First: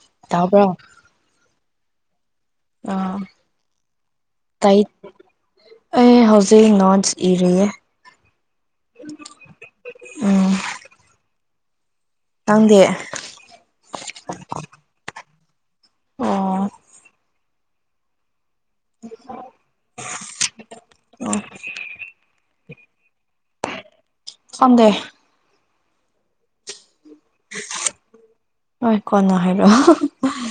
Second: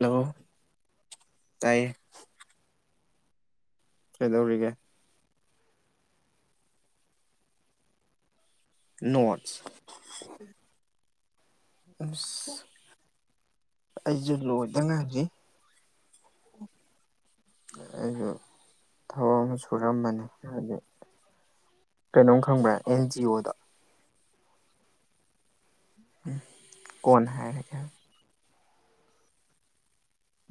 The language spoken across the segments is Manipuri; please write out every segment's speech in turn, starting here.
ꯍꯜꯂꯣ ꯇꯥꯕ꯭ꯔꯣ ꯇꯥꯏꯌꯦ ꯑꯥ ꯀꯩꯗꯧꯔꯤꯒꯦ ꯑꯩ ꯍꯧꯖꯤꯛ ꯅꯣꯆ ꯏꯔꯤꯌꯦ ꯅꯣꯠꯁ ꯎꯝ ꯅꯪꯗꯤ ꯑꯩꯁꯨ ꯂꯣꯏꯗ ꯉꯥꯏꯁꯤ ꯑꯣ ꯑꯩꯁꯨ ꯊꯕꯛ ꯑꯃ ꯁꯨꯔꯝꯕꯅꯤ ꯍꯥꯏꯗꯤ ꯍꯂꯣ ꯀꯩꯅꯣꯝ ꯈꯪꯕ꯭ꯔꯥ ꯑꯦꯟ ꯖꯤ ꯑꯣꯗꯣ [unintelligible] ꯀꯣꯟ ꯍꯥꯏꯔꯒꯦ ꯍꯣꯏ ꯀꯣꯟꯅ ꯍꯥꯏꯔꯛꯑꯣ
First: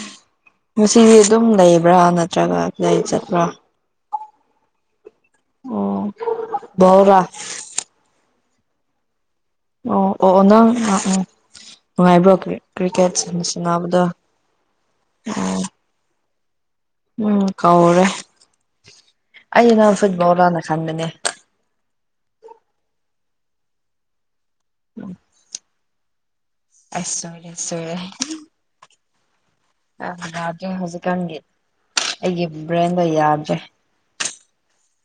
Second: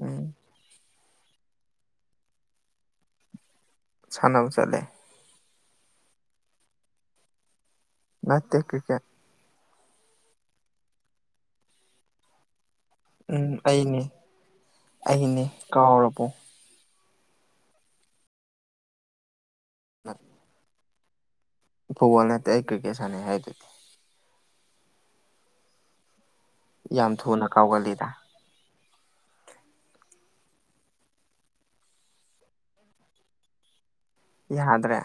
ꯎꯝ ꯉꯁꯤꯗꯤ ꯑꯗꯨꯝ ꯂꯩꯕ꯭ꯔꯥ ꯅꯠꯇ꯭ꯔꯒ ꯀꯗꯥꯏ ꯆꯠꯄ꯭ꯔꯥ ꯁꯥꯟꯅꯕ ꯆꯠꯂꯦ ꯑꯣ [unintelligible] ꯅꯠꯇꯦ ꯀ꯭ꯔꯤꯀꯦꯠ ꯑꯣ ꯑꯣ ꯑꯣ ꯅꯪ ꯎꯝ ꯅꯨꯡꯉꯥꯏꯕ꯭ꯔꯣ ꯀ꯭ꯔꯤꯀꯦꯠꯁ ꯎꯝ ꯑꯩꯅꯦ ꯁꯟꯅꯕꯗꯣ ꯑꯩꯅꯦ ꯎꯝ ꯀꯥꯎꯔꯕꯣ ꯎꯝ ꯀꯧꯔꯦ ꯑꯩꯅ ꯐꯨꯠꯕꯣꯜ ꯂꯥꯅ ꯈꯟꯕꯅꯦ ꯐꯨꯠꯕꯣꯜ ꯅꯠꯇꯦ ꯑꯩ ꯀ꯭ꯔꯤꯀꯦꯠ ꯁꯥꯟꯅꯩ ꯍꯥꯏꯗꯨꯗꯤ ꯎꯝ ꯌꯥꯝ ꯊꯨꯅ ꯁꯣꯏꯔꯦ ꯁꯣꯏꯔꯦ ꯀꯥꯎꯒꯜꯂꯤꯗ ꯑ ꯌꯥꯗ꯭ꯦ ꯍꯧꯖꯤꯛꯀꯥꯟꯒꯤ ꯑꯩꯒꯤ ꯕ꯭ꯔꯦꯟꯗꯣ ꯌꯥꯗ꯭ꯔꯦ ꯌꯥꯗ꯭ꯔꯦ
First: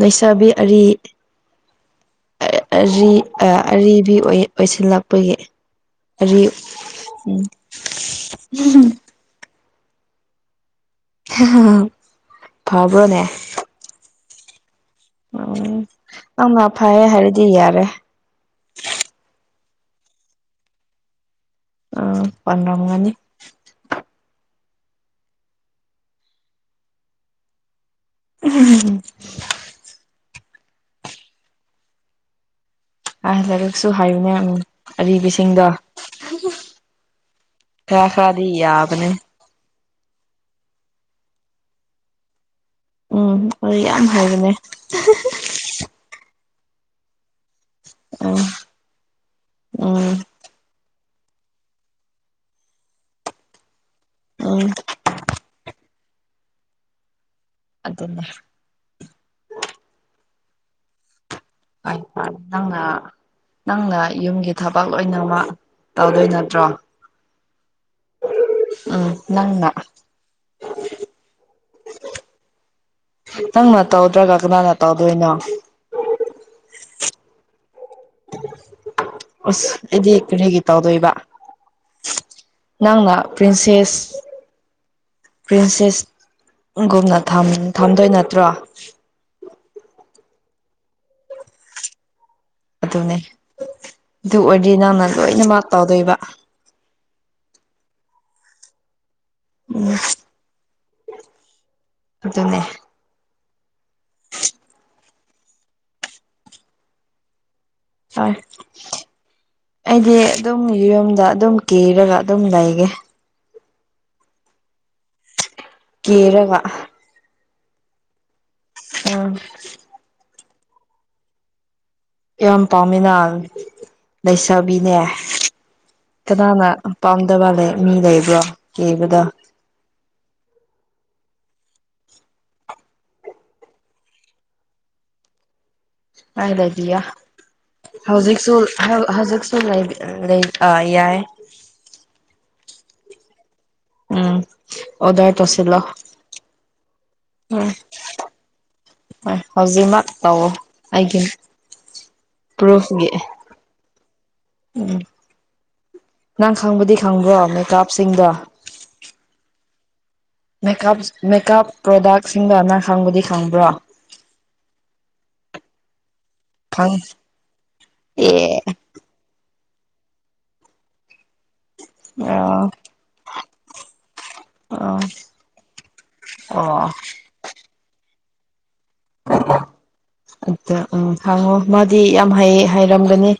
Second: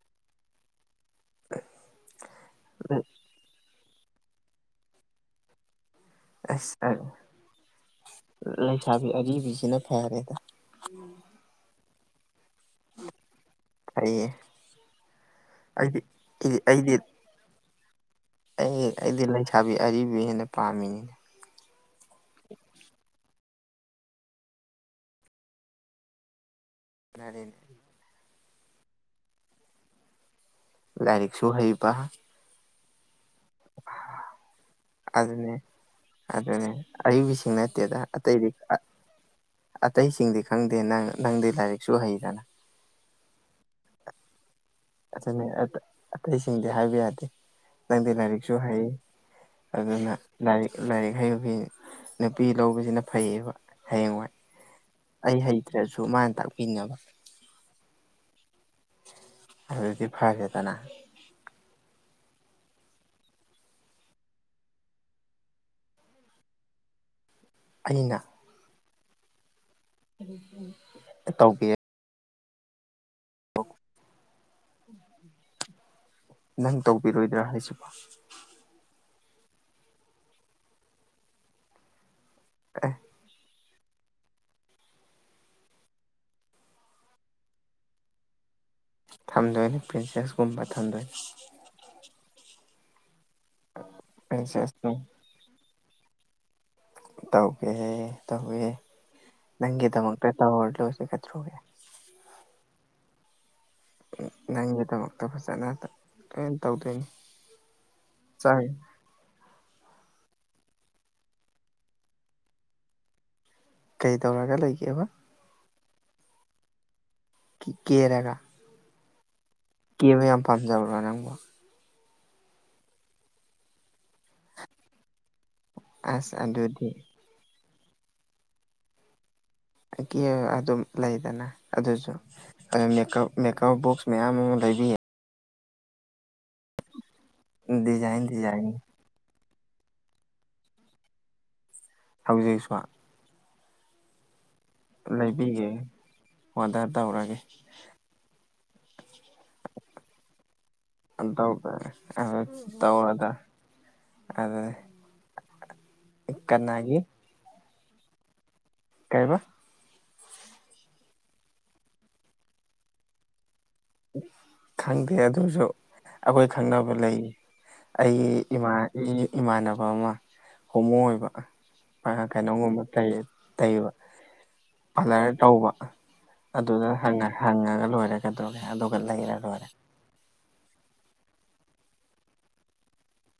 ꯂꯩꯁꯥꯕꯤ ꯑꯔꯤ ꯑꯔꯤ ꯑꯔꯤꯕꯤ ꯑꯣꯏꯁꯤꯜꯂꯛꯄꯒꯤ ꯑꯔꯤ ꯑꯁ ꯂꯩꯁꯥꯕꯤ ꯑꯔꯤꯕꯁꯤꯅ ꯐꯔꯦꯗ ꯐꯔꯕꯔꯅꯦꯦ ꯑꯩꯌꯦ ꯎꯝ ꯅꯪꯅ ꯐꯩꯌꯦ ꯍꯥꯏꯔꯗꯤ ꯌꯥꯔꯦ ꯑꯩ ꯑꯩꯗꯤ ꯂꯩꯁꯥꯕꯤ ꯑꯔꯤꯕ ꯍꯦꯟꯅ ꯄꯥꯝꯃꯤꯅꯤꯅꯦ ꯄꯟꯔꯝꯒꯅꯤ ꯑꯅꯤꯅꯦ ꯎꯝ ꯂꯥꯏꯔꯤꯛꯁꯨ ꯍꯩꯕ ꯑ ꯂꯥꯏꯔꯤꯛꯁꯨ ꯍꯥꯏꯌꯅꯦ ꯑꯗꯨꯅꯦ ꯑꯔꯤꯕꯁꯤꯡꯗꯣ ꯑꯗꯨꯅꯦ ꯑꯩ ꯁꯤꯅꯠꯇ ꯑꯗ ꯈꯔ ꯈꯔꯗꯤ ꯑꯇꯩꯗꯤ ꯌꯥꯕꯅꯦ ꯑꯇꯩꯁꯤꯡꯗꯤ ꯈꯪꯗꯦ ꯅꯪ ꯅꯪꯗꯤ ꯂꯥꯏꯔꯤꯛꯁꯨ ꯍꯩꯗꯅ ꯎꯝ ꯑꯗꯨ ꯌꯥꯝ ꯍꯥꯏꯕꯅꯦ ꯑꯇꯩꯁꯤꯡꯗꯤ ꯍꯥꯏꯕ ꯌꯥꯗꯦ ꯅꯪꯗꯤ ꯎꯝ ꯂꯥꯏꯔꯤꯛꯁꯨ ꯍꯩ ꯑꯗꯨꯅ ꯎꯝ ꯂꯥꯏꯔꯤꯛ ꯂꯥꯏꯔꯤꯛ ꯍꯩꯕꯩ ꯅꯨꯄꯤ ꯂꯧꯕꯁꯤꯅ ꯐꯩꯌꯦꯕ ꯍꯌꯦꯡꯋꯥꯏ [unintelligible] ꯑꯩ ꯍꯩꯇ꯭ꯔꯁꯨ ꯃꯥꯅ ꯇꯥꯛꯄꯤꯅꯕ ꯑꯗꯨꯗꯅꯦ ꯑꯗꯨꯗꯤ ꯐꯔꯦꯗꯅ ꯍꯥꯏ ꯐꯉ ꯅꯪꯅ ꯌꯨꯝꯒꯤ ꯊꯕꯛ ꯂꯣꯏꯅꯃꯛ ꯇꯧꯗꯣꯏ ꯅꯠꯇ꯭ꯔꯣ ꯑꯅꯤꯅ ꯎꯝ ꯅꯪꯅ ꯇ ꯇꯧꯒ ꯅꯪꯅ ꯇꯧꯗ꯭ꯔꯥꯒ ꯀꯅꯥꯅ ꯇꯧꯗꯣꯏꯅꯣ ꯅꯪ ꯇꯧꯕꯤꯔꯣꯏꯗ꯭ꯔꯥ ꯍꯥꯏꯁꯤꯕꯣ ꯑꯁ ꯑꯩꯗꯤ ꯀꯔꯤꯒꯤ ꯇꯧꯗꯣꯏꯕ ꯑꯦ ꯅꯪꯅ ꯄ꯭ꯔꯤꯟꯁꯦꯁ ꯄ꯭ꯔꯤꯟꯁꯦꯁ ꯒꯨꯝꯅ ꯊꯝꯗꯣꯏ ꯅꯠꯇ꯭ꯔꯣ ꯊꯝꯗꯣꯏꯅꯤ ꯄ꯭ꯔꯤꯟꯁꯦꯁ ꯀꯨꯝꯕ ꯊꯝꯗꯣꯏꯅꯤ ꯑꯗꯨꯅꯦ ꯑꯗꯨ ꯑꯣꯏꯔꯗꯤ ꯄ꯭ꯔꯤꯟꯁꯦꯁ ꯅꯪꯅ ꯂꯣꯏꯅ ꯃꯥꯥꯛ ꯇꯧꯗꯣꯏꯕ ꯇꯧꯒꯦ ꯇꯧꯋꯦ ꯅꯪꯒꯤꯗꯃꯛꯇ ꯇꯧꯔ ꯂꯣꯏꯔꯦ ꯀꯗꯧꯔꯒꯦ ꯑꯗꯨꯅꯦ ꯅꯪꯒꯤꯗꯃꯛꯇ ꯐꯖꯅ ꯂꯣꯏ ꯇꯧꯗꯣꯏꯅꯤ ꯆꯥꯔꯤ [unintelligible] ꯑꯩꯗꯤ ꯑꯗꯨꯝ ꯌꯨꯝꯗ ꯑꯗꯨꯝ ꯀꯦꯔꯒ ꯑꯗꯨꯝ ꯂꯩꯒꯦ꯫ ꯀꯩ ꯇꯧꯔꯒ ꯂꯩꯒꯦꯕ ꯀꯦꯔꯒ ꯀꯦ ꯔꯦꯒꯒꯥ ꯑꯝ ꯀꯦꯕ ꯌꯥꯝ ꯄꯥꯝꯖꯕ꯭ꯔꯥ ꯅꯪꯕꯣ ꯌꯥꯝ ꯄꯥꯝꯃꯤꯅ ꯂꯩꯁꯥꯕꯤꯅꯦ ꯑꯁ ꯀꯅꯥꯅ ꯑꯗꯨꯗꯤ ꯄꯝ ꯗꯕꯥ ꯂꯩ ꯃꯤ ꯂꯩꯕ꯭ꯔꯣ ꯌꯦꯕꯗ ꯀ [unintelligible] ꯑꯗꯨꯝ ꯂꯩꯗꯅ ꯑꯗꯨꯁꯨ ꯃꯦꯀꯞ ꯃꯦꯀꯞ ꯕꯣꯛꯁ ꯃꯌꯥꯝ ꯑꯃ ꯂꯩꯕꯤ ꯍꯥꯏ ꯂꯩꯕꯤꯌꯣ ꯗꯤꯖꯥꯏꯟ ꯍꯧꯖꯤꯛꯁꯨ ꯗꯤꯖꯥꯏꯟ ꯍꯧꯖꯤꯛꯁꯨ ꯌꯥꯏ ꯍꯧꯖꯤꯛꯁꯨ ꯎꯝ ꯑꯣꯗꯔ ꯂꯩꯕꯤꯒꯦ ꯇꯧꯁꯤꯂꯣ ꯑꯣꯗꯔ ꯇꯧꯔꯒꯦ ꯎꯝ ꯍꯣꯏ ꯍꯧꯖꯤꯛꯃꯛ ꯇꯧꯑꯣ ꯑꯩꯒꯤ ꯄ꯭ꯔꯨꯐꯒꯤ ꯑꯗꯨꯅꯦ ꯎꯝ ꯅꯪ ꯈꯪꯕꯗꯤ ꯈꯪꯕ꯭ꯔꯣ ꯃꯦꯀꯞꯁꯤꯡꯗꯣ ꯀꯩꯑꯕ ꯃꯦꯀꯞ ꯃꯦꯀꯞ ꯄ꯭ꯔꯣꯗꯛꯁꯤꯡꯗꯣ ꯅꯪ ꯈꯪꯕꯨꯗꯤ ꯈꯪꯕ꯭ꯔꯣ ꯈꯪꯗꯦ ꯑꯗꯨꯁꯨ ꯑꯩꯈꯣꯏ ꯈꯪꯅꯕ ꯈꯪ ꯂꯩ ꯑꯩꯒꯤ ꯏꯃꯥ ꯑꯩꯒꯤ ꯏꯃꯥꯟꯅꯕ ꯑꯃ ꯍꯣꯃꯣ ꯑꯣꯏꯕ ꯑꯣ ꯀꯩꯅꯣꯒꯨꯝꯕ ꯀꯩ ꯇꯩꯕ ꯑꯣ ꯄꯥꯂꯔ ꯇꯧꯕ ꯑꯣ ꯑꯗꯨꯗ ꯍꯪꯉꯒ ꯂꯣꯏꯔꯒꯗꯧꯔꯦ ꯑꯗꯨꯒ ꯂꯩꯔ ꯂꯣꯏꯔꯦ ꯑꯗ ꯎꯝ ꯍꯥꯡꯉꯣ ꯃꯥꯗꯤ ꯌꯥꯝ ꯍꯥꯏꯔꯝꯒꯅꯤ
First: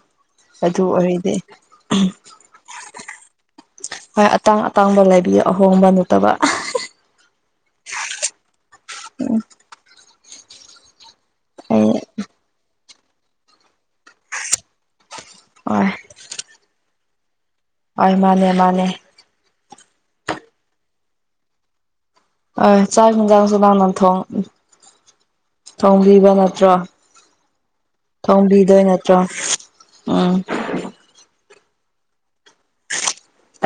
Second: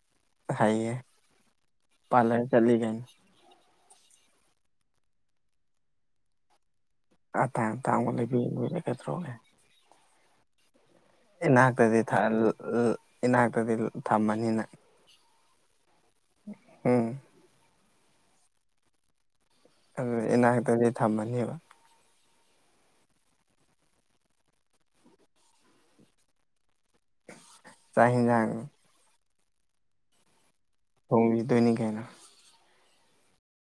ꯑꯗꯨ ꯍꯩꯌꯦ ꯑꯣꯏꯔꯗꯤ ꯄꯥꯔꯂꯔ ꯆꯠꯂꯤ ꯀꯩꯅꯣ ꯍꯣꯏ ꯑꯇꯥꯡ ꯑꯇꯥꯡꯕ ꯂꯩꯕꯤ ꯑꯍꯣꯡꯕ ꯂꯩꯇꯕ ꯑꯥ ꯇꯥꯡ ꯇꯥꯡꯕ ꯂꯩ ꯂꯩ ꯈꯗ꯭ꯔꯣꯒꯦ ꯑꯩ ꯏꯅꯥꯛꯇꯗꯤ ꯊꯜ ꯏꯅꯥꯛꯇꯗꯤ ꯊꯝꯃꯅꯤ ꯅꯪ ꯍꯣꯢ ꯎꯝ ꯍꯣꯏ ꯃꯥꯅꯦ ꯃꯥꯅꯦ ꯑꯗꯨ ꯏꯅꯥꯛꯇꯗꯤ ꯊꯝꯃꯅꯦꯕ ꯑ ꯆꯥꯛ ꯍꯤꯟꯖꯥꯡꯁꯨ ꯅꯪꯅ ꯊꯣꯡ ꯊꯣꯡꯕꯤꯕ ꯅꯠꯇ꯭ꯔꯣ ꯆꯥꯛ ꯌꯦꯟꯁꯥꯡ ꯊꯣꯡꯕꯤꯗꯣꯏ ꯅꯠꯇ꯭ꯔꯣ ꯎꯝ ꯊꯣꯡꯕꯤꯗꯣꯏꯅꯤ ꯀꯩꯅꯣ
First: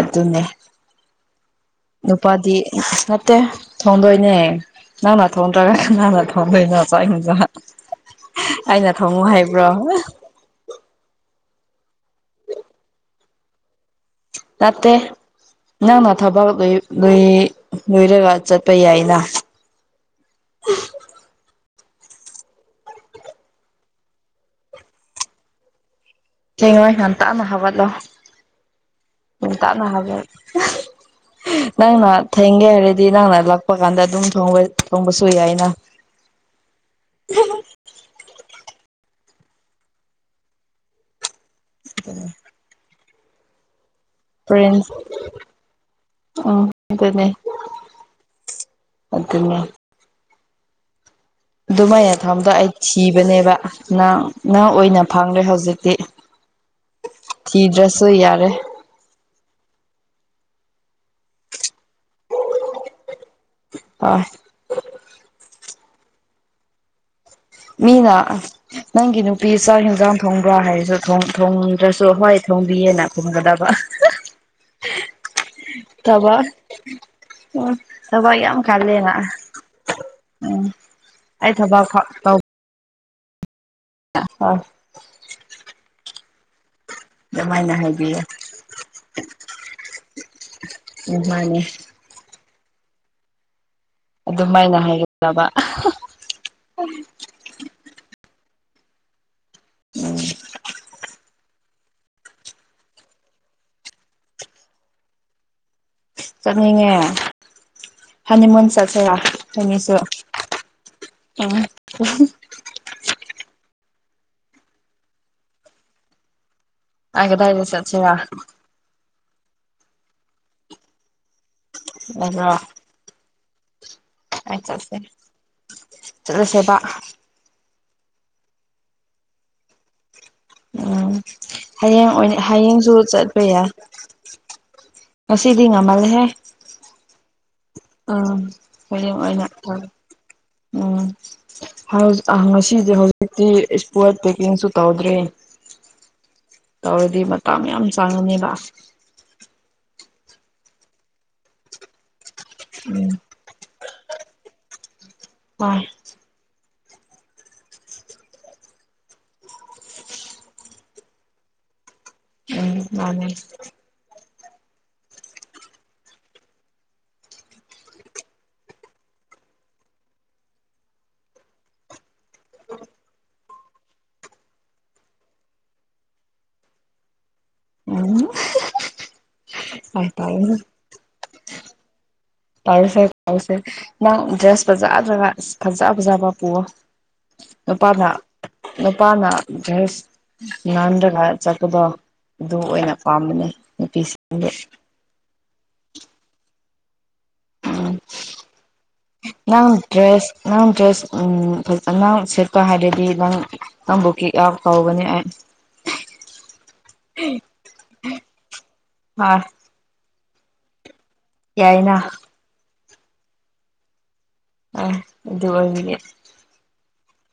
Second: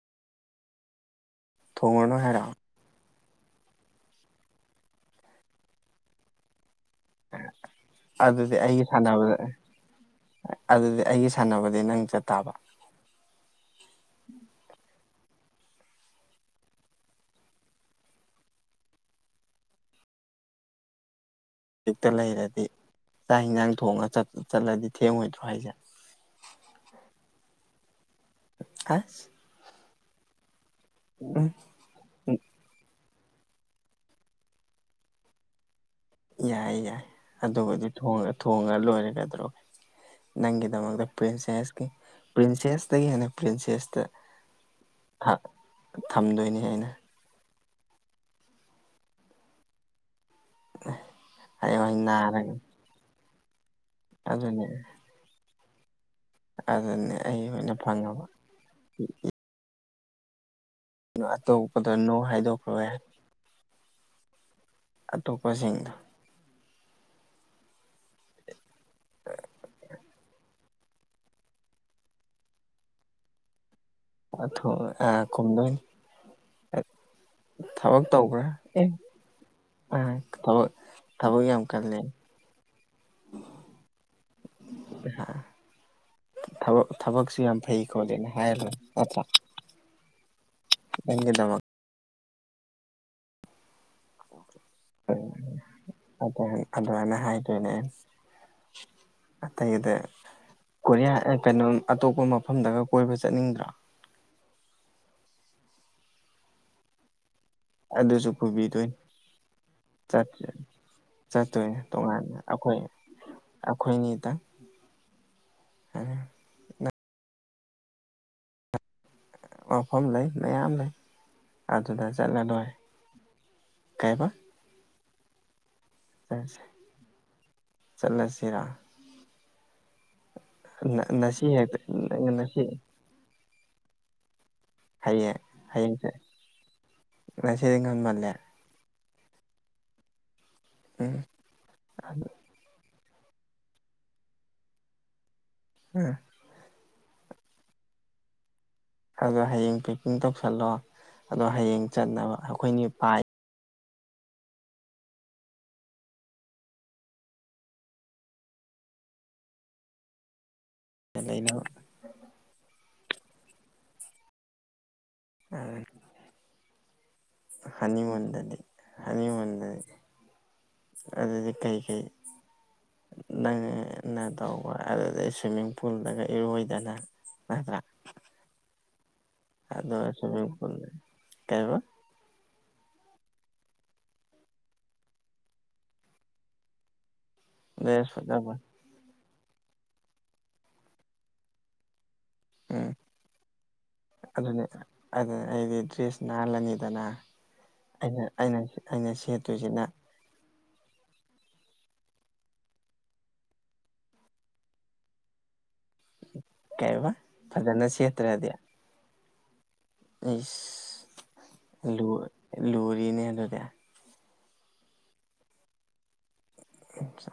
ꯑꯗꯨꯅꯦ ꯊꯣꯡꯉꯨꯔꯅꯨ ꯍꯥꯏꯔꯛꯑꯣ ꯅꯨꯄꯥꯗꯤ ꯅꯠꯇꯦ ꯊꯣꯡꯗꯣꯏꯅꯦ ꯅꯪꯅ ꯊꯣꯡꯗ꯭ꯔꯒ ꯀꯅꯥꯅ ꯊꯣꯡꯗꯣꯏꯅꯣ? ꯆꯥꯛ ꯏꯟꯖꯥꯡ ꯑꯗꯨꯗꯤ ꯑꯩꯒꯤ ꯑꯩꯅ ꯊꯣꯡꯉꯨ ꯁꯥꯟꯅꯕꯗ ꯍꯥꯏꯕ꯭ꯔꯣ? ꯑꯗꯨꯗꯤ ꯑꯩꯒꯤ ꯁꯥꯟꯅꯕꯗꯤ ꯅꯪ ꯆꯠ ꯇꯥꯕ ꯅꯠꯇꯦ ꯅꯪꯅ ꯊꯕꯛ ꯂꯩ ꯂꯨꯏ ꯂꯣꯏꯔꯒ ꯆꯠꯄ ꯌꯥꯏꯅ ꯕꯤꯇ ꯂꯩꯔꯗꯤ ꯆꯥꯛ ꯍꯤꯟꯖꯥꯡ ꯊꯣꯡꯑꯒ ꯆꯠ- ꯆꯠꯂꯗꯤ ꯊꯦꯡꯉꯣꯏꯗ꯭ꯔꯣ ꯍꯥꯏꯁꯦ? ꯊꯦꯡꯉꯣꯢ ꯉꯟꯇꯥꯅ ꯍꯧꯒꯠꯂꯣ ꯑꯁ ꯉꯥꯟꯇꯥꯅ ꯍꯧꯒꯠ ꯎꯝ ꯅꯪꯅ ꯊꯦꯡꯒꯦ ꯍꯥꯏꯔꯗꯤ ꯅꯪꯅ ꯂꯥꯛꯄ ꯀꯥꯟꯗ ꯑꯗꯨꯝ ꯊꯣꯡ ꯊꯣꯡꯕꯁꯨ ꯌꯥꯏꯅ ꯌꯥꯏ - ꯌꯥꯏ ꯑꯗꯨꯕꯨꯗꯤ ꯊꯣꯉ ꯂꯣꯏꯔꯦ ꯀꯗꯧꯔꯒꯦ ꯅꯪꯒꯤꯗꯃꯛꯇ ꯄ꯭ꯔꯤꯟꯁꯦꯁ ꯀꯤ ꯄ꯭ꯔꯤꯟꯁ ꯁꯦꯁꯇꯒꯤ ꯍꯦꯟꯅ ꯄ꯭ꯔꯤꯟꯁꯦꯁꯇ ꯄ꯭ꯔꯤꯟꯁ ꯊꯝꯗꯣꯏꯅꯤ ꯑꯥ ꯑꯩꯅ ꯑꯗꯨꯅꯦ ꯑꯗꯨꯅꯦ [unintelligible] ꯑꯗꯨꯃꯥꯏꯅ ꯊꯝꯕꯗꯣ ꯅꯥꯔꯒ ꯑꯩ ꯊꯤꯕꯅꯦꯕ ꯅꯪ ꯑꯗꯨꯅꯦ ꯅꯪ ꯑꯣꯏꯅ ꯐꯪꯂꯦ ꯍꯧꯖꯤꯛꯇꯤ ꯑꯗꯨꯅꯦ ꯑꯩ ꯑꯣꯏꯅ ꯊꯤꯗ꯭ꯔꯁꯨ ꯐꯪꯉꯕ ꯌꯥꯔꯦ ꯑꯇꯣꯞꯄꯗꯣ ꯅꯣ ꯍꯥꯏꯗꯣꯛꯈ꯭ꯔꯣ ꯌꯥꯔꯦ ꯑꯥ ꯑꯇꯣꯞꯄꯁꯤꯡꯗꯨ ꯃꯤꯅ ꯅꯪꯒꯤ ꯅꯨꯄꯤ ꯆꯥꯛ ꯍꯟꯖꯥꯡ ꯊꯣꯡꯕ꯭ꯔꯥ ꯍꯥꯏꯔꯁꯨ ꯊꯣꯡꯗ꯭ꯔꯁꯨ ꯍꯣꯏ ꯊꯣꯡꯕꯤꯌꯦꯅ ꯈꯨꯝꯒꯗꯕ ꯑꯊꯣ ꯑ ꯈꯨꯝꯗꯣꯏ ꯊꯕꯛ ꯎꯝ ꯊꯕꯛ ꯌꯥꯝ ꯀꯂꯦꯅ ꯎꯝ ꯊꯕꯛ ꯑꯩ ꯌꯥꯝ ꯊꯕꯛ ꯐꯥ ꯀꯜꯂꯦ ꯇꯧ꯫ [unintelligible] [unintelligible] ꯊꯕꯛꯁꯨ ꯌꯥꯝ ꯑꯗꯨꯃꯥꯏꯅ ꯐꯩ ꯍꯥꯏꯕꯤꯌꯨ ꯈꯣꯠꯂꯦꯅ ꯍꯥꯏꯔꯣꯏ ꯅꯠꯇ꯭ꯔ ꯎꯝ ꯃꯥꯅꯦ꯫ ꯑꯗꯨꯃꯥꯏꯅ ꯍꯥꯏꯔꯛꯇꯕ ꯑꯗꯥꯏ ꯑꯗꯨꯃꯥꯏꯅ ꯍꯥꯏꯗꯣꯏꯅꯦ꯫ ꯑꯇꯩꯗ ꯀꯣꯔꯤꯌꯥ ꯅꯠꯇꯕ ꯑꯇꯣꯞꯄ ꯃꯐꯝꯗꯒ ꯀꯣꯏꯕ ꯆꯠꯅꯤꯡꯗ꯭ꯔꯣ ꯆꯠꯅꯤꯡꯉꯦ ꯑꯗꯨꯁꯨ ꯍꯅꯤꯃꯨꯟ ꯄꯨꯕꯤꯗꯣꯏꯅꯤ ꯆꯠꯁꯔꯥ ꯈꯣꯏꯅꯤꯁꯨ ꯆꯠꯇꯣꯏꯅꯦ ꯇꯣꯉꯥꯟꯅ [unintelligible] ꯑꯩꯈꯣꯏ ꯑꯩꯈꯣꯏꯅꯤꯇꯪ ꯑ ꯀꯗꯥꯏ ꯀꯗꯥꯏꯗ ꯆꯠꯁꯤꯔꯥ ꯃꯐꯝ ꯂꯩ ꯃꯌꯥꯝ ꯂꯩ ꯑꯗꯨꯗ ꯂꯩꯕ꯭ꯔꯣ ꯆꯠꯂꯂꯣꯏꯔꯦ ꯀꯩꯕ ꯑꯩ ꯆꯠꯁꯦ ꯆꯁꯦ ꯆꯠꯂꯁꯦꯕ ꯆꯠꯂꯁꯤꯔꯥ ꯎꯝ ꯍꯌꯦꯡ ꯑꯣꯏꯅ ꯉꯁꯤ ꯍꯌꯦꯡꯁꯨ ꯆꯠꯄ ꯌꯥꯏ꯫ ꯍꯌꯦꯡ ꯉꯁꯤꯗꯤ ꯍꯌꯦꯡꯁꯦ ꯉꯃꯜꯂꯦꯍꯦ꯫ ꯉꯁꯤꯗꯤ ꯉꯟ ꯑ ꯍꯌꯦꯡ ꯑꯣꯏꯅ ꯑ ꯎꯝ ꯍꯧ ꯉꯁꯤꯗꯤ ꯍꯧꯖꯤꯛꯇꯤ ꯁꯄꯣꯠ ꯄꯦꯀꯤꯡꯁꯨ ꯇꯧꯗ꯭ꯔꯤ [unintelligible] ꯇꯧꯔꯗꯤ ꯃꯇꯥꯡ ꯌꯥꯝ ꯆꯪꯉꯅꯤꯕ ꯫ ꯑꯗꯣ ꯍꯌꯦꯡ ꯄꯦꯛꯄꯤꯡ ꯇꯧꯁꯜꯂꯣ ꯑꯗꯣ ꯍꯌꯦꯡ ꯆꯠꯅꯕ ꯑꯩꯈꯣꯏꯅꯤ ꯎꯝ ꯄꯥꯏ [unintelligible] [unintelligible] ꯎꯝ ꯃꯥꯅꯦ [unintelligible] ꯍꯅꯤꯃꯨꯟꯗꯗꯤ ꯍꯅꯤ ꯃꯨꯟꯗꯗꯤ꯫ ꯑꯗꯨꯗꯤ ꯀꯩ ꯀꯩ꯫ ꯅꯪꯅ ꯇꯧꯕ ꯑꯗꯨꯗꯩ ꯁ꯭ꯋꯤꯃꯤꯡ ꯄꯨꯜꯗꯒ ꯏꯔꯣꯏꯗꯅ ꯅꯠꯇ꯭ꯔꯥ ꯎꯝ [unintelligible] ꯑꯗꯨ ꯍꯣꯏ ꯇꯥꯔꯦ [unintelligible] ꯀꯩꯕ ꯇꯧꯔꯁꯦ ꯇꯥꯎꯁꯦ ꯅꯪ ꯗ꯭ꯔꯦꯁ ꯐꯖꯗ꯭ꯔꯒ ꯏꯁ ꯐꯖ ꯐꯖꯕ ꯄꯨꯑꯣ꯫ ꯅꯨꯄꯥꯅ ꯗ꯭ꯔꯦꯁ ꯐꯖꯕ ꯅꯨꯄꯥꯅ ꯗ꯭ꯔꯦꯁ ꯅꯥꯟꯔꯒ ꯆꯠꯄꯗꯣ ꯑꯗꯨ ꯎꯝ ꯑꯣꯏꯅ ꯄꯥꯝꯕꯅꯦ ꯅꯨꯄꯤꯁꯤꯡ ꯑꯗꯨꯅꯤ [unintelligible] ꯑꯗꯨꯅ ꯑꯩꯗꯤ ꯗ꯭ꯔꯦꯁ ꯅꯥꯜꯂꯅꯤꯗꯅ ꯑꯩꯅ ꯑꯩꯅ ꯑꯩꯅ ꯅꯪ ꯁꯦꯠꯇꯣꯏꯁꯤꯅ꯫ ꯗ꯭ꯔꯦꯁ ꯅꯪ ꯗ꯭ꯔꯦꯁ ꯎꯝ ꯐꯖ ꯅꯪ ꯁꯦꯠꯄ ꯍꯥꯏꯔꯗꯤ ꯅꯪ ꯅꯪꯕꯨ ꯀꯤꯛ ꯑꯥꯎꯠ ꯇꯧꯒꯅꯤ ꯑꯩ ꯀꯩꯕ ꯐꯖꯅ ꯁꯦꯠꯇ꯭ꯔꯗꯤ ꯍꯥ ꯏꯁ ꯌꯥꯏꯅ ꯂꯨ ꯂꯨꯔꯤꯅꯦ ꯑꯗꯨꯗꯤ ꯑ ꯑꯗꯨ ꯑꯣꯏꯕꯒꯤ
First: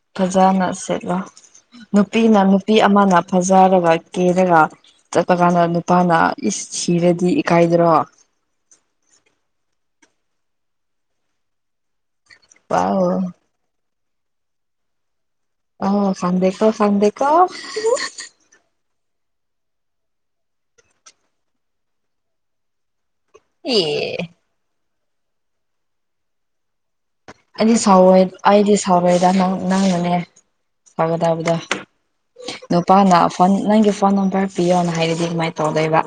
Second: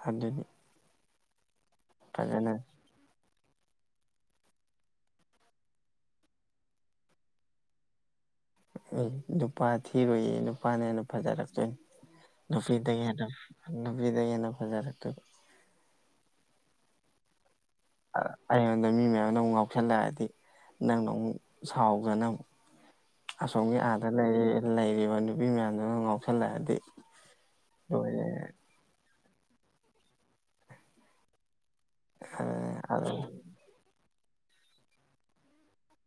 ꯑꯗꯨꯗꯤ ꯐꯖꯅ ꯁꯦꯠꯂꯣ ꯅꯨꯄꯤꯅ ꯐꯖꯅ ꯅꯨꯄꯤ ꯑꯃꯅ ꯐꯖꯔꯒ ꯀꯦꯔꯒ ꯆꯠꯄ ꯀꯥꯟꯗ ꯅꯨꯄꯥꯅ ꯏꯁ ꯁꯤꯔꯗꯤ ꯏꯀꯥꯏꯗꯔꯣ ꯑꯩ ꯅꯨꯄꯥ ꯊꯤꯕꯌꯦ ꯅꯨꯄꯥꯅ ꯍꯦꯟꯅ ꯐꯖꯔꯛꯇꯣꯏꯅꯦ ꯅꯨꯄꯤꯗꯒꯤ ꯋꯥꯎ ꯍꯦꯟꯅ꯫ ꯅꯨꯄꯤꯗꯒꯤ ꯍꯦꯟꯅ ꯐꯖꯔꯛꯇꯣꯏꯕ ꯑꯣ ꯈꯪꯗꯦꯀꯣ ꯈꯪꯗꯦꯀꯣ ꯑꯩꯉꯣꯟꯗ ꯃꯤ ꯃꯌꯥꯝꯅ ꯑꯃꯨꯛ ꯉꯥꯎꯁꯜꯂꯛꯑꯗꯤ ꯅꯪꯅ ꯑꯃꯨꯛ ꯁꯥꯎꯗꯅ ꯑꯃꯨꯛ꯫ ꯑꯁꯣꯝꯒꯤ ꯑꯦ ꯑꯥꯗ ꯂꯩꯔꯤꯕ ꯅꯨꯄꯤ ꯃꯌꯥꯝꯗꯨꯅ ꯉꯥꯎꯁꯜꯂꯛꯑꯗꯤ ꯑꯩꯗꯤ ꯂꯣꯏꯔꯦ ꯁꯥꯎꯔꯣꯏ- ꯑꯩꯗꯤ ꯁꯥꯎꯔꯣꯗ ꯅꯪ ꯅꯥꯅꯦ ꯁꯥꯎꯒꯗꯕꯗꯤ꯫ ꯑꯗꯨ ꯅꯨꯄꯥꯅ ꯐꯣꯟ ꯅꯪꯒꯤ ꯐꯣꯟ ꯅꯝꯕꯔ ꯄꯤꯌꯣꯅ ꯍꯥꯏꯔꯗꯤ ꯀꯃꯥꯏꯅ ꯇꯧꯗꯣꯏꯕ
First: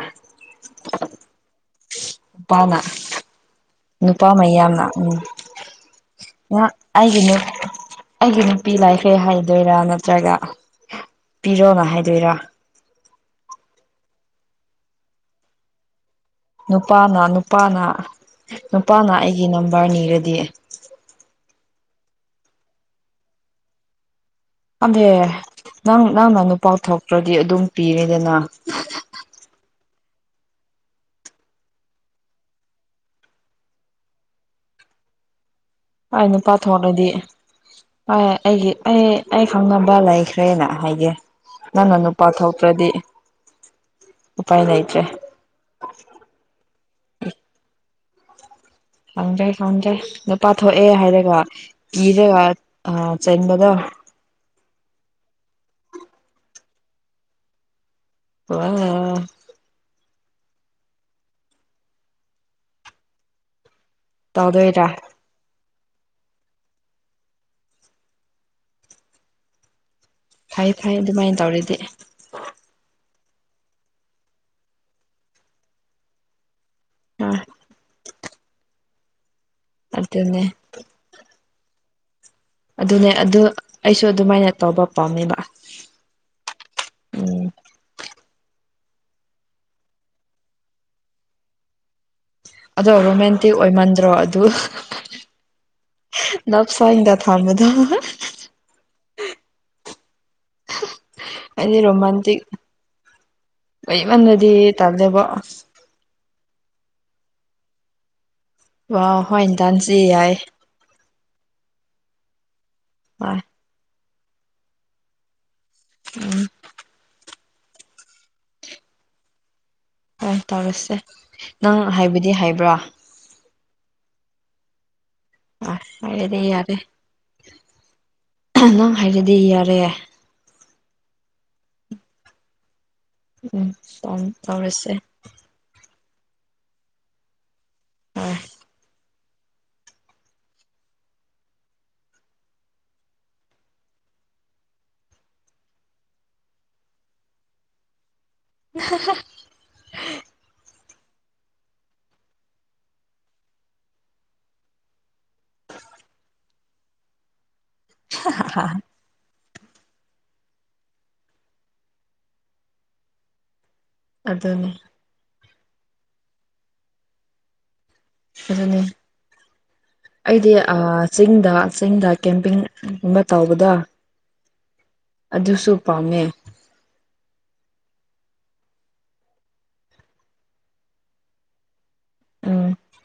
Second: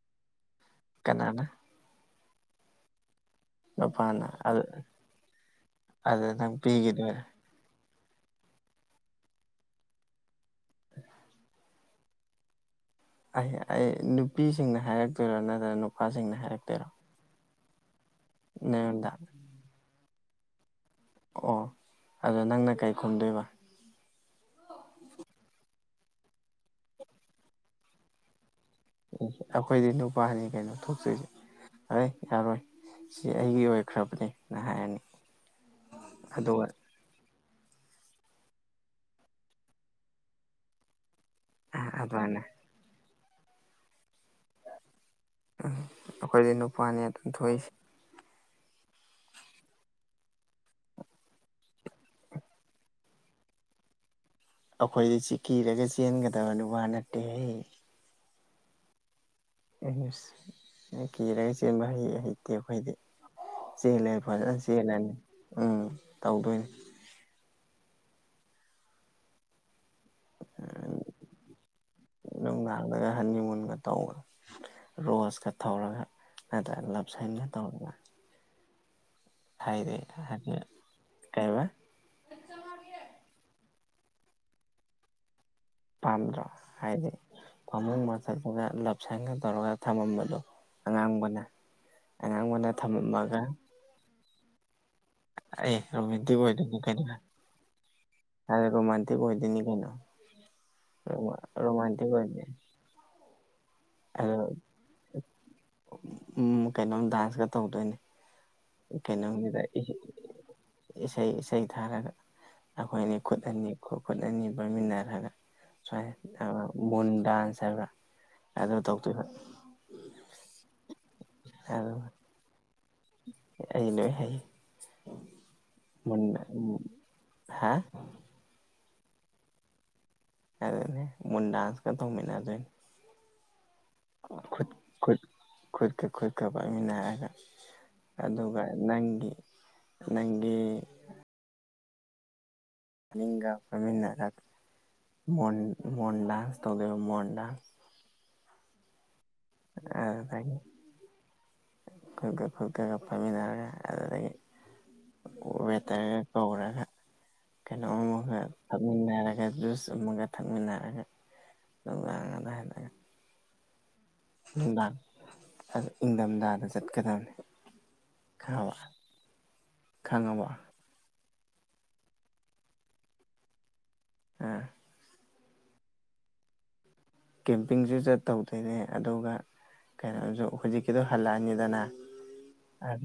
ꯀꯦꯅꯥꯗꯥ ꯄꯅꯥ ꯅꯨꯄꯥꯅ ꯅꯨꯄꯥ ꯃꯌꯥꯝꯅ ꯎꯝ ꯑꯗꯨ ꯅꯪ ꯄꯤꯈꯤꯗꯣꯏꯔꯥ ꯑꯩꯒꯤꯅꯨ ꯑꯩꯒꯤ ꯅꯨꯄꯤ ꯂꯥꯏꯈꯔꯦ ꯍꯥꯏꯗꯣꯏꯔꯥ ꯅꯠꯇ꯭ꯔꯒ ꯄꯤꯔꯣꯅ ꯍꯥꯏꯗꯣꯏꯔꯥ? ꯑꯩ ꯑꯩ ꯅꯨꯄꯤꯁꯤꯡꯅ ꯍꯥꯏꯔꯛꯇꯣꯏꯔꯣ ꯅꯠꯇ꯭ꯔꯒ ꯅꯨꯄꯥꯁꯤꯡꯅ ꯍꯥꯏꯔ ꯅꯨꯄꯥꯅ ꯅꯨꯄꯥꯅ ꯅꯉꯣꯟꯗ ꯅꯨꯄꯥꯅ ꯑꯩꯒꯤ ꯅꯝꯕꯔ ꯅꯤꯔꯗꯤ ꯑꯣ ꯑꯗꯣ ꯅꯪꯅ ꯀꯩ ꯈꯨꯝꯗꯣꯏꯕ ꯑꯕꯦ ꯅꯪ- ꯅꯪꯅ ꯅꯨꯄꯥ ꯊꯣꯛꯇ꯭ꯔꯗꯤ ꯑꯗꯨꯝ ꯄꯤꯔꯤꯗꯅ꯫ ꯎ! ꯑꯩꯈꯣꯏꯗꯤ ꯅꯨꯄꯥꯅꯤ ꯀꯩꯅꯣ ꯊꯣꯛꯇꯣꯏꯁꯦ꯫ ꯑꯩꯏ ꯌꯥꯔꯣꯏ ꯁꯤ ꯑꯩꯒꯤ ꯑꯣꯏꯈ꯭ꯔꯕꯅꯦꯅ ꯍꯥꯏꯔꯅꯤ꯫ ꯑꯅ ꯑꯗꯨꯒ ꯄꯠꯇꯣꯦꯗꯤ ꯍꯣꯏ ꯑꯩꯒꯤ ꯑꯩ ꯑꯩ ꯈꯪꯅꯕ ꯂꯩꯈ꯭ꯔꯦꯅ ꯍꯥꯏꯒꯦ ꯅꯪꯅ ꯅꯨꯄꯥ ꯑꯗꯨꯃꯥꯏꯅ ꯊꯣꯛ ꯅꯠꯇ꯭ꯔꯗꯤ ꯎꯄꯥꯏ ꯂꯩꯇ꯭ꯔꯦ ꯎꯝ ꯑꯩꯈꯣꯏꯗꯤ ꯅꯨꯄꯥꯅꯦ ꯑꯗꯨꯝ ꯊꯣꯛꯏꯁꯦ [unintelligible] ꯅꯨꯄꯥ ꯊꯣꯛꯑꯦ ꯍꯥꯏꯔꯒ ꯀꯤꯔꯒ ꯆꯦꯟꯕꯗꯣ ꯑꯩꯈꯣꯏꯗꯤ ꯆꯤ-ꯀꯤꯔꯒ ꯆꯦꯟꯒꯗꯕ ꯅꯨꯄꯥ ꯅꯠꯇꯦꯍꯦ ꯫ ꯑ ꯀꯤꯔꯒ ꯆꯦꯟꯕ ꯍꯩ ꯍꯩꯇꯦ ꯑꯩꯈꯣꯏꯗꯤ ꯆꯦꯜꯂꯦ ꯐꯖꯅ ꯇꯧꯗꯣꯏꯔꯥ ꯆꯦꯜꯂꯅꯤ ꯎꯝ ꯇꯧꯗꯣꯏꯅꯦ ꯐꯩ -ꯐꯩ ꯑꯗꯨꯃꯥꯏꯅ ꯇꯧꯔꯗꯤ꯫ ꯅꯨꯡꯗꯥꯡꯗꯒ ꯍꯅꯤ ꯃꯨꯟꯒ ꯇꯧꯕꯧꯕ ꯔꯣꯁꯀ ꯊꯧꯔꯒ ꯅꯠꯇ꯭ꯔꯦ ꯂꯞ ꯑ ꯁꯟꯅ ꯇꯧꯔꯒ ꯍꯥꯏꯗꯤ ꯑꯗꯨꯅꯦ ꯍꯥꯗꯦ ꯀꯩꯕ? ꯑꯗꯨꯅꯦ ꯑꯗꯨ ꯑꯩꯁꯨ ꯑꯗꯨꯃꯥꯏꯅ ꯇꯧꯕ ꯄꯥꯝꯃꯦꯕ ꯄꯟꯗ꯭ꯔꯣ ꯍꯥꯏꯗꯤ ꯎꯝ ꯐꯃꯨꯡ ꯃꯊꯠꯂꯒ ꯂꯞꯁꯟꯒ ꯇꯧꯔꯒ ꯊꯝꯃꯝꯕꯗꯣ ꯑꯉꯥꯡꯕꯅ ꯑꯉꯥꯡꯕꯅ ꯑꯗꯣ ꯊꯝꯃꯝꯃꯒ ꯔꯣꯃꯦꯟꯇꯤꯛ ꯑꯣꯏꯃꯟꯗ꯭ꯔꯣ ꯑꯗꯨ ꯑꯦ ꯔꯣꯃꯦꯟꯇꯤꯛ ꯅꯞꯁꯕꯤꯗ ꯊꯥꯡ ꯃꯗ ꯔ ꯔꯣꯃꯥꯟꯇ ꯑꯣꯏꯗꯅꯤ ꯀꯩꯅꯣꯣ ꯑꯩꯗꯤ ꯔꯣꯃꯥꯟꯇ ꯑꯣꯏꯗ ꯑꯩꯕꯅꯗꯤ ꯇꯜꯗꯦꯕꯣ ꯀꯩꯅꯣꯝ ꯗꯥꯟꯁꯀ ꯇꯧꯗꯣꯏꯅꯦ ꯋꯥ ꯍꯣꯏ ꯀꯩꯅꯣꯅꯤꯗ ꯗꯥꯟꯁꯤ ꯌꯥꯏ ꯏꯁꯩ ꯏꯁꯩ ꯊꯥꯔꯒ ꯑꯩꯈꯣꯏ ꯑꯅꯤ ꯍꯣꯏ ꯈꯨꯠ ꯑꯅꯤ ꯈꯨꯠ ꯑꯅꯤ ꯄꯣꯏꯃꯤꯟꯅꯔꯒ ꯁꯨꯃꯥꯏ ꯎꯝ ꯃꯨꯟ ꯗꯥꯟꯁ ꯍꯥꯏꯕ꯭ꯔꯥ ꯑꯗꯨ ꯇꯧꯗꯣꯏꯕ ꯍꯣꯏ ꯇꯧꯔꯁꯦ ꯅꯪ ꯑꯗꯨ ꯍꯥꯏꯕꯗꯤ ꯍꯥꯏꯕ꯭ꯔꯥ ꯑꯩ ꯅꯣꯏ ꯍꯥꯏ ꯑ ꯍꯥꯏꯔꯗꯤ ꯌꯥꯔꯦ ꯍꯥ ꯅꯪ ꯍꯥꯏꯔꯗꯤ ꯌꯥꯔꯦ ꯑꯅꯦ ꯃꯟꯗꯥꯥꯟꯁ ꯀꯗ ꯃ ꯑꯗꯨꯣꯏ ꯎꯝ ꯇꯧꯔꯁꯦ ꯈꯨꯨꯠꯀ ꯈꯨꯠꯀ ꯄꯥꯏꯃꯤꯅꯥꯔꯒ ꯍꯣꯏ ꯑꯗꯨꯒ ꯅꯪꯒꯤ ꯅꯪꯒꯤ ꯐꯃꯤꯟꯅꯔ ꯃꯣꯟ ꯗꯥꯟꯁ ꯇꯧꯗꯣꯏꯕ ꯃꯣꯟ ꯗꯥꯟꯁ [unintelligible] [unintelligible] ꯈꯨꯛꯀ ꯈꯨꯛꯀꯒ ꯄꯥꯏꯃꯤꯟꯅꯔꯒ ꯑꯗꯨꯗꯒꯤ꯫ ꯋꯦꯇꯔꯒ ꯀꯧꯔꯒ ꯀꯩꯅꯣ ꯑꯃꯒ ꯊꯛꯃꯤꯟꯅꯔꯒ ꯖꯨꯁ ꯆꯨꯝꯃꯒ ꯊꯛꯃꯤꯟꯅꯔꯒ ꯅꯨꯡꯗꯥꯡꯅ ꯍꯥꯏꯂꯒ ꯑꯗꯨꯅꯤ ꯅꯨꯡꯗꯥꯡ ꯑꯗꯨ ꯏꯪꯊꯝꯊꯥꯗ ꯆꯠꯀꯗꯕꯅꯤ ꯈꯪꯉꯕ ꯑꯗꯨꯅꯦ ꯈꯪꯉꯕ ꯑꯩꯗꯤ ꯑ ꯆꯤꯡꯗ ꯆꯤꯡꯗ ꯀꯦꯝꯄꯤꯡꯒꯨꯝꯕ ꯇꯧꯕꯗ ꯑꯥ ꯑꯗꯨꯁꯨ ꯄꯥꯝꯃꯦ ꯀꯦꯝꯄꯤꯡꯁꯨ ꯆ ꯇꯧꯗꯣꯏꯅꯦ ꯑꯗꯨꯒ ꯀꯩꯅꯣꯁꯨ ꯍꯧꯖꯤꯛꯀꯤꯗꯣ ꯍꯜꯂꯛꯑꯅꯤꯗꯅ ꯎꯝ ꯑꯗꯨ